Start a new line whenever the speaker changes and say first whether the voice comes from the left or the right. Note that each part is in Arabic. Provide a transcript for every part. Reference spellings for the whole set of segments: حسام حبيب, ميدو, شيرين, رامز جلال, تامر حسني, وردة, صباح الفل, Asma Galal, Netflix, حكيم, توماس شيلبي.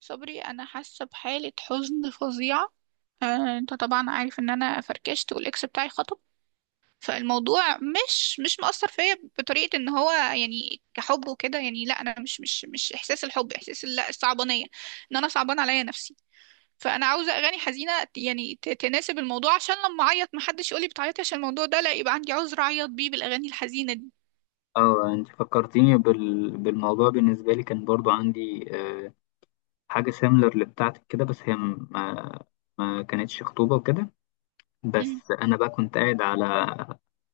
right: صبري، انا حاسه بحاله حزن فظيعه. آه، انت طبعا عارف ان انا فركشت والاكس بتاعي خطب. فالموضوع مش مأثر فيا بطريقه ان هو يعني كحب وكده، يعني لا، انا مش احساس الحب، احساس لا، الصعبانيه ان انا صعبان عليا نفسي. فانا عاوزه اغاني حزينه يعني تناسب الموضوع، عشان لما اعيط محدش يقولي بتعيطي عشان الموضوع ده، لا يبقى عندي عذر اعيط بيه بالاغاني الحزينه دي.
left: اه انت فكرتيني بالموضوع. بالنسبة لي كان برضو عندي حاجة سيميلر لبتاعتك كده، بس هي ما كانتش خطوبة وكده. بس أنا بقى كنت قاعد على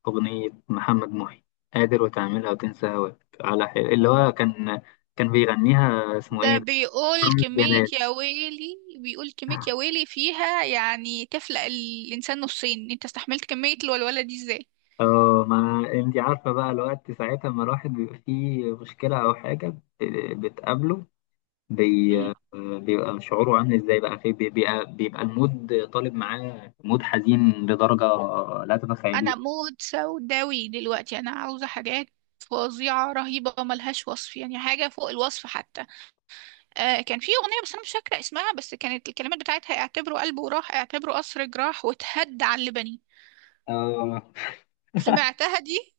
left: أغنية محمد محي، قادر وتعملها وتنسى هواك، على اللي هو كان بيغنيها اسمه ايه
right: ده
left: ده؟
right: بيقول
left: رامز
right: كمية
left: جلال.
right: يا ويلي، فيها، يعني تفلق الإنسان نصين. انت استحملت كمية الولولة دي ازاي؟
left: اه، ما انت عارفة بقى الوقت ساعتها، ما الواحد بيبقى فيه مشكلة أو حاجة بتقابله، بي...
right: مم.
left: بيبقى شعوره عامل ازاي بقى، في بيبقى المود طالب معاه مود حزين لدرجة لا
right: أنا
left: تتخيليها.
right: مود سوداوي دلوقتي، أنا عاوزة حاجات فظيعة رهيبة ملهاش وصف، يعني حاجة فوق الوصف حتى. آه، كان في أغنية بس أنا مش فاكرة اسمها، بس كانت الكلمات بتاعتها: اعتبره قلبه راح، اعتبره قصر جراح، وتهد على اللبني.
left: آه
right: سمعتها دي؟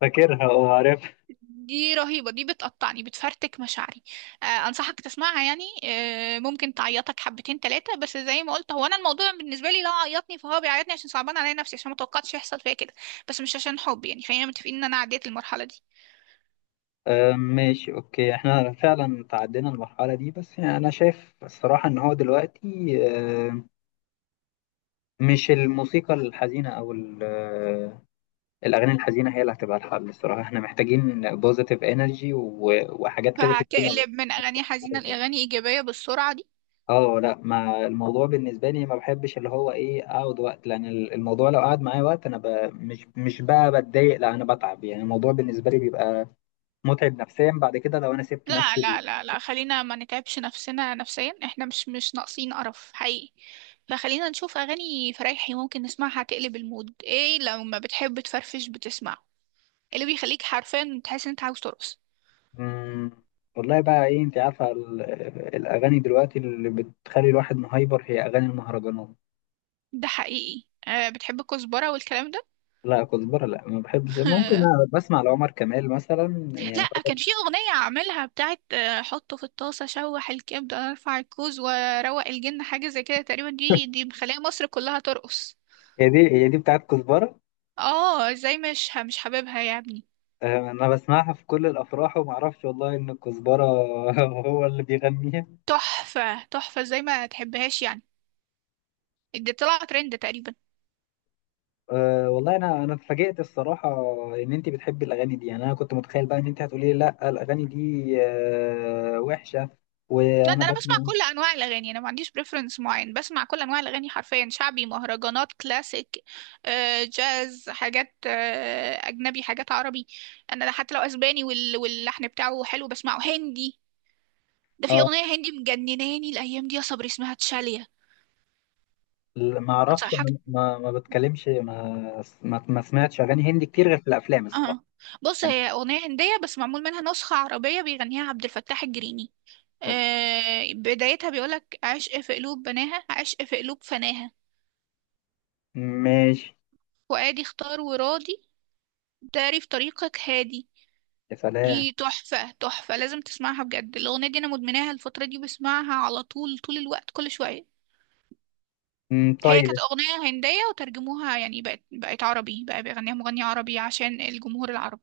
left: فاكرها وعارف.
right: دي رهيبة، دي بتقطعني، بتفرتك مشاعري. آه، أنصحك تسمعها يعني. آه، ممكن تعيطك حبتين تلاتة. بس زي ما قلت، هو أنا الموضوع بالنسبة لي لو عيطني فهو بيعيطني عشان صعبان عليا نفسي، عشان متوقعتش يحصل فيا كده. بس مش عشان حب، يعني خلينا متفقين إن أنا عديت المرحلة دي.
left: آه ماشي، اوكي، احنا فعلا تعدينا المرحلة دي، بس يعني انا شايف الصراحة ان هو دلوقتي آه، مش الموسيقى الحزينة او الاغاني الحزينة هي اللي هتبقى الحل. الصراحة احنا محتاجين بوزيتيف انرجي وحاجات كده
right: فهتقلب من أغاني حزينة
left: تدينا.
right: لأغاني إيجابية بالسرعة دي؟
left: اه لا، ما الموضوع بالنسبه لي ما بحبش اللي هو ايه، اقعد وقت، لان الموضوع لو قعد معايا وقت انا مش بقى بتضايق، لا انا بتعب. يعني الموضوع بالنسبه لي بيبقى متعب نفسيا بعد كده لو انا سبت
right: لا،
left: نفسي ليه.
right: لا، لا، لا، خلينا ما نتعبش نفسنا نفسيا. احنا مش ناقصين قرف حقيقي. فخلينا نشوف أغاني فرايحي ممكن نسمعها تقلب المود. ايه لو ما بتحب تفرفش، بتسمع اللي بيخليك حرفيا تحس ان انت عاوز ترقص؟
left: مم، والله بقى ايه، انت عارفه الاغاني دلوقتي اللي بتخلي الواحد مهايبر هي اغاني المهرجانات.
right: ده حقيقي. أه، بتحب الكزبرة والكلام ده؟
left: لا كزبره، لا ما بحبش. ممكن أنا بسمع لعمر كمال مثلا يعني.
right: لا، كان في أغنية عاملها بتاعت حطه في الطاسة، شوح الكبدة، ارفع الكوز وروق الجن، حاجة زي كده تقريبا. دي مخلية مصر كلها ترقص.
left: هي دي، هي دي بتاعت كزبره.
right: اه، ازاي مش حاببها يا ابني؟
left: آه، انا بسمعها في كل الافراح وما اعرفش والله ان الكزبره هو اللي بيغنيها.
right: تحفة تحفة! ازاي ما تحبهاش يعني؟ دي طلع ترند تقريبا.
left: أه والله انا اتفاجئت الصراحه ان انت بتحبي الاغاني دي. يعني انا كنت متخيل بقى ان انت هتقولي لي لا الاغاني دي أه وحشه.
right: لا،
left: وانا
right: ده انا بسمع
left: بسمع
right: كل انواع الاغاني، انا ما عنديش بريفرنس معين، بسمع كل انواع الاغاني حرفيا: شعبي، مهرجانات، كلاسيك، جاز، حاجات اجنبي، حاجات عربي. انا حتى لو اسباني واللحن بتاعه حلو بسمعه. هندي، ده في
left: اه
right: اغنيه هندي مجنناني الايام دي يا صبري، اسمها تشاليا.
left: ما اعرفش،
right: انصحك.
left: انا ما بتكلمش، ما سمعتش اغاني هندي كتير غير في الافلام الصراحه
right: اه، بص،
left: يعني.
right: هي اغنيه هنديه بس معمول منها نسخه عربيه بيغنيها عبد الفتاح الجريني.
left: أوكي.
right: بدايتها بيقولك: عشق في قلوب بناها، عشق في قلوب فناها،
left: ماشي.
right: فؤادي اختار وراضي، تعرف طريقك هادي.
left: يا سلام.
right: دي تحفة تحفة، لازم تسمعها بجد. الأغنية دي أنا مدمناها الفترة دي، بسمعها على طول، طول الوقت، كل شوية.
left: مم،
right: هي
left: طيب.
right: كانت أغنية هندية وترجموها، يعني بقت عربي، بقى بيغنيها مغني عربي عشان الجمهور العربي.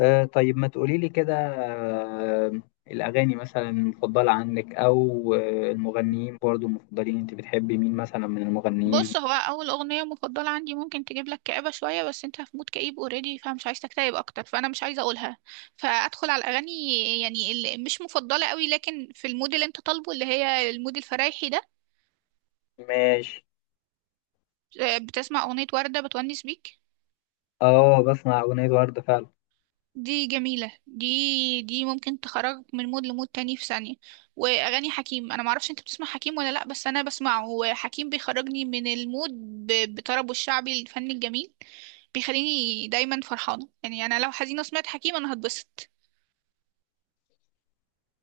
left: أه طيب، ما تقولي لي كده. أه الاغاني مثلا المفضله عندك، او آه، المغنيين برضو المفضلين، انت بتحبي مين مثلا من المغنيين؟
right: بص، هو أول أغنية مفضلة عندي ممكن تجيب لك كآبة شوية، بس أنت في مود كئيب أوريدي فمش عايز تكتئب أكتر، فأنا مش عايزة أقولها. فأدخل على الأغاني يعني اللي مش مفضلة قوي، لكن في المود اللي أنت طالبه، اللي هي المود الفرايحي ده.
left: ماشي.
right: بتسمع أغنية وردة بتونس بيك؟
left: اه، بسمع أغنية وردة فعلا.
right: دي جميلة، دي ممكن تخرج من مود لمود تاني في ثانية. وأغاني حكيم، أنا معرفش أنت بتسمع حكيم ولا لأ، بس أنا بسمعه، وحكيم بيخرجني من المود بطربه الشعبي، الفن الجميل. بيخليني دايما فرحانة، يعني أنا لو حزينة سمعت حكيم أنا هتبسط.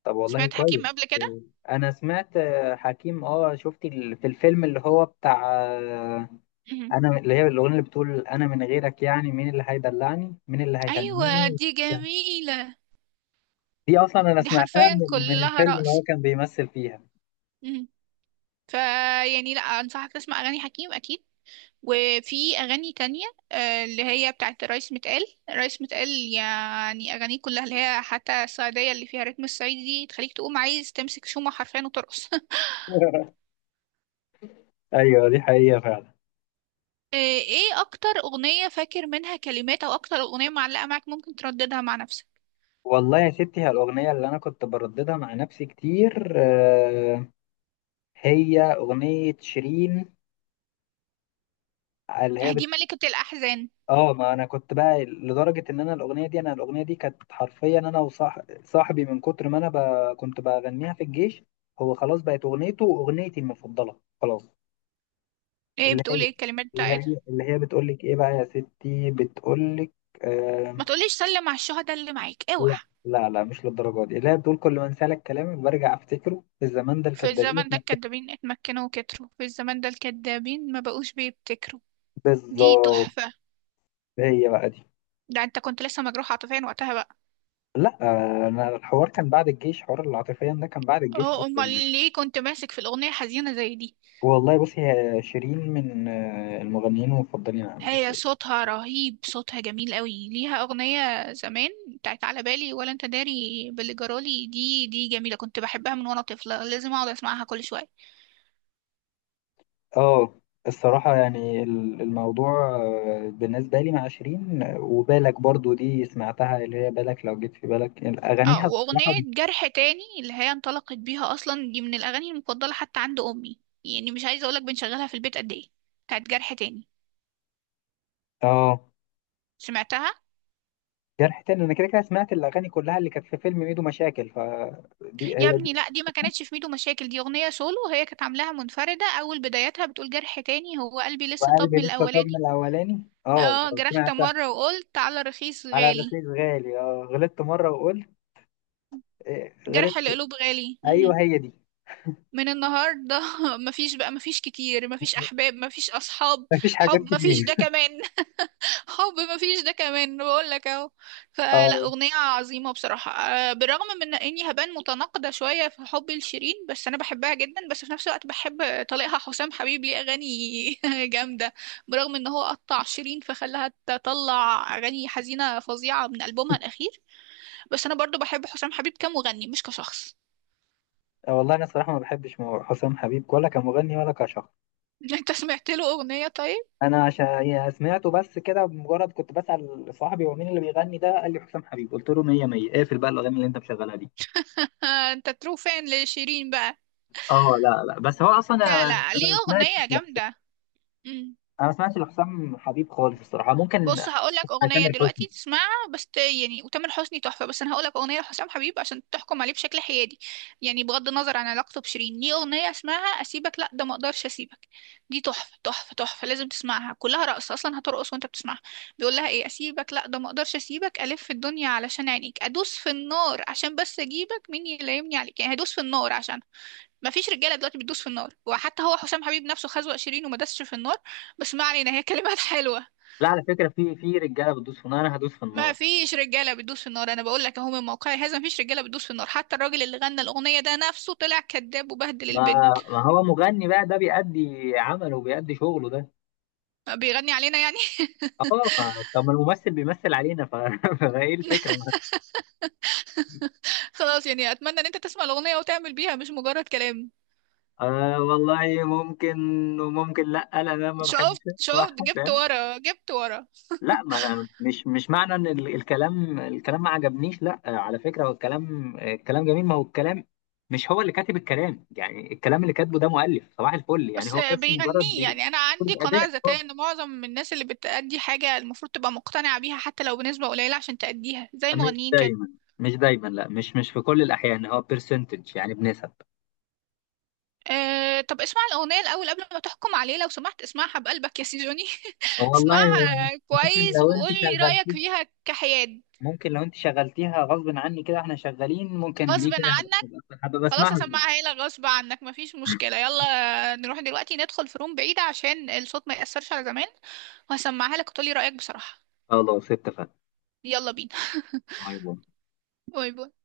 left: طب والله
right: سمعت حكيم
left: كويس.
right: قبل كده؟
left: أنا سمعت آه، حكيم. اه شفت في الفيلم اللي هو بتاع آه،
right: مهم.
left: أنا اللي هي الأغنية اللي بتقول أنا من غيرك يعني، مين اللي هيدلعني، مين اللي
right: أيوة،
left: هيهنيني.
right: دي جميلة.
left: دي أصلا أنا
right: دي
left: سمعتها
right: حرفيا
left: من
right: كلها
left: الفيلم اللي هو
right: رقص.
left: كان بيمثل فيها.
right: مهم. فيعني لأ، أنصحك تسمع أغاني حكيم أكيد. وفي أغاني تانية، اللي هي بتاعت رايس متقال، رايس متقال. يعني أغانيه كلها، اللي هي حتى الصعيدية اللي فيها رتم الصعيدي، دي تخليك تقوم عايز تمسك شومة حرفيا وترقص.
left: أيوه دي حقيقة فعلا.
right: ايه أكتر أغنية فاكر منها كلمات، أو أكتر أغنية معلقة معاك ممكن ترددها مع نفسك؟
left: والله يا ستي، هي الأغنية اللي أنا كنت برددها مع نفسي كتير آه، هي أغنية شيرين، اللي هي
right: هدي ملكة الأحزان.
left: اه، ما انا كنت بقى لدرجه ان انا الاغنيه دي كانت حرفيا، انا وصاحبي من كتر ما انا كنت بغنيها في الجيش. هو خلاص بقت اغنيته واغنيتي المفضله خلاص.
right: ايه،
left: اللي هي
right: بتقول ايه الكلمات
left: اللي
right: بتاعتها؟
left: هي اللي هي بتقول لك ايه بقى يا ستي، بتقول لك آه...
right: ما تقوليش سلم على الشهداء اللي معاك، اوعى!
left: لا لا لا، مش للدرجه دي. اللي هي بتقول كل ما انسى لك كلامك برجع افتكره، الزمان ده
right: في
left: الكدابين
right: الزمن ده
left: اتنكدوا.
right: الكدابين اتمكنوا وكتروا، في الزمن ده الكدابين ما بقوش بيبتكروا. دي
left: بالظبط.
right: تحفة.
left: هي بقى دي.
right: ده انت كنت لسه مجروح عاطفيا وقتها بقى؟
left: لا آه، انا الحوار كان بعد الجيش، حوار العاطفيا ده كان بعد الجيش اصلا
right: اه، امال
left: يعني.
right: ليه كنت ماسك في الاغنيه حزينه زي دي؟
left: والله بصي، هي شيرين من آه، المغنيين المفضلين عندي
right: هي
left: الصراحة.
right: صوتها رهيب، صوتها جميل قوي. ليها اغنيه زمان بتاعت على بالي ولا انت داري باللي جرالي. دي جميله، كنت بحبها من وانا طفله، لازم اقعد اسمعها كل شويه.
left: اه، الصراحة يعني الموضوع آه، بالنسبة لي مع شيرين آه، وبالك برضو دي سمعتها، اللي هي بالك لو جيت في بالك، يعني
right: اه،
left: أغانيها
right: واغنيه
left: الصراحة.
right: جرح تاني اللي هي انطلقت بيها اصلا، دي من الاغاني المفضله حتى عند امي. يعني مش عايزه اقولك بنشغلها في البيت قد ايه، بتاعت جرح تاني.
left: اه،
right: سمعتها؟
left: جرح تاني أنا كده كده سمعت الأغاني كلها اللي كانت في فيلم ميدو مشاكل، فدي
right: يا
left: هي دي.
right: ابني لا، دي ما كانتش في ميدو مشاكل، دي اغنيه سولو، هي كانت عاملاها منفرده. اول بدايتها بتقول: جرح تاني، هو قلبي لسه طب
left: وقلبي
right: من
left: لسه طب من
right: الاولاني.
left: الأولاني، اه
right: اه، جرحت
left: سمعتها.
right: مرة وقلت على رخيص
left: على
right: غالي،
left: الرخيص غالي، اه غلطت مرة وقلت آه،
right: جرح
left: غلطت.
right: القلوب غالي. مهم.
left: أيوه هي دي.
right: من النهاردة، مفيش بقى، مفيش كتير، مفيش أحباب، مفيش أصحاب.
left: مفيش حاجات
right: حب مفيش ده
left: كتير.
right: كمان. حب مفيش ده كمان، بقول لك اهو.
left: اه.
right: فلا، أغنية عظيمة بصراحة. بالرغم من إني هبان متناقضة شوية في حبي لشيرين، بس أنا بحبها جدا، بس في نفس الوقت بحب طليقها حسام حبيب، ليه أغاني جامدة. برغم إن هو قطع شيرين فخلاها تطلع أغاني حزينة فظيعة من ألبومها الأخير، بس انا برضو بحب حسام حبيب كمغني، مش كشخص.
left: آه، والله انا صراحه ما بحبش حسام حبيب، ولا كمغني ولا كشخص.
right: انت سمعت له اغنية طيب؟
left: انا عشان يعني سمعته بس كده بمجرد، كنت بسال صاحبي هو مين اللي بيغني ده، قال لي حسام حبيب، قلت له 100 100 اقفل بقى الاغاني اللي انت مشغلها دي.
right: آه، انت ترو فان لشيرين بقى.
left: اه لا لا، بس هو اصلا انا
right: لا، لا، ليه
left: ما
right: اغنية
left: سمعتش
right: جامدة.
left: انا ما سمعتش لحسام حبيب خالص الصراحه، ممكن
right: بص، هقول لك
left: اسمع.
right: اغنيه
left: تامر حسني.
right: دلوقتي تسمعها بس يعني. وتامر حسني تحفه، بس انا هقول لك اغنيه لحسام حبيب عشان تحكم عليه بشكل حيادي، يعني بغض النظر عن علاقته بشيرين. ليه اغنيه اسمها اسيبك، لا ده ما اقدرش اسيبك. دي تحفه تحفه تحفه، لازم تسمعها، كلها رقص اصلا، هترقص وانت بتسمعها. بيقول لها ايه: اسيبك، لا ده ما اقدرش اسيبك، الف في الدنيا علشان عينيك، ادوس في النار عشان بس اجيبك، مين يلايمني عليك. يعني هدوس في النار، عشان ما فيش رجاله دلوقتي بتدوس في النار، وحتى هو حسام حبيب نفسه خزوق شيرين وما دسش في النار. بس ما علينا، هي كلمات حلوه.
left: لا على فكره، في رجاله بتدوس في النار، انا هدوس في
right: ما
left: النار.
right: فيش رجاله بتدوس في النار، انا بقول لك اهو من موقعي هذا، ما فيش رجاله بتدوس في النار، حتى الراجل اللي غنى الاغنيه ده نفسه طلع كذاب وبهدل
left: ما
right: البنت.
left: ما هو مغني بقى ده، بيأدي عمله وبيأدي شغله ده.
right: بيغني علينا يعني.
left: اه طب، ما الممثل بيمثل علينا فايه الفكره.
right: خلاص، يعني اتمنى ان انت تسمع الاغنيه وتعمل بيها، مش مجرد كلام.
left: آه والله ممكن. وممكن لا لا، انا ما بحبش
right: شفت؟ شفت؟
left: اسمعها
right: جبت
left: فاهم.
right: ورا، جبت ورا!
left: لا، ما أنا مش معنى ان الكلام ما عجبنيش، لا آه، على فكره هو الكلام آه، الكلام جميل. ما هو الكلام مش هو اللي كاتب الكلام يعني، الكلام اللي كاتبه ده مؤلف صباح الفل يعني،
right: بس
left: هو بس مجرد
right: بيغنيه
left: بيقول.
right: يعني، انا عندي
left: الاداء
right: قناعه
left: آه،
right: ذكيه ان معظم الناس اللي بتأدي حاجه المفروض تبقى مقتنعه بيها حتى لو بنسبه قليله عشان تأديها، زي
left: مش
right: المغنيين كده.
left: دايما مش دايما، لا مش في كل الاحيان، هو بيرسنتج يعني بنسب.
right: أه، طب اسمع الأغنية الأول قبل ما تحكم عليه لو سمحت، اسمعها بقلبك يا سيزوني.
left: آه، والله هو
right: اسمعها
left: ممكن
right: كويس
left: لو انت
right: وقول لي
left: شغال،
right: رأيك فيها كحياد.
left: ممكن لو انت شغلتيها غصب عني كده واحنا شغالين، ممكن دي
right: غصب
left: كده
right: عنك؟
left: هبقى
right: خلاص،
left: بسمعها زوجي.
right: هسمعها لك غصب عنك، مفيش مشكلة. يلا نروح دلوقتي ندخل في روم بعيدة عشان الصوت ما يأثرش على زمان، وهسمعها لك وتقولي رأيك بصراحة.
left: خلاص اتفقنا.
right: يلا بينا.
left: باي باي.
right: باي باي.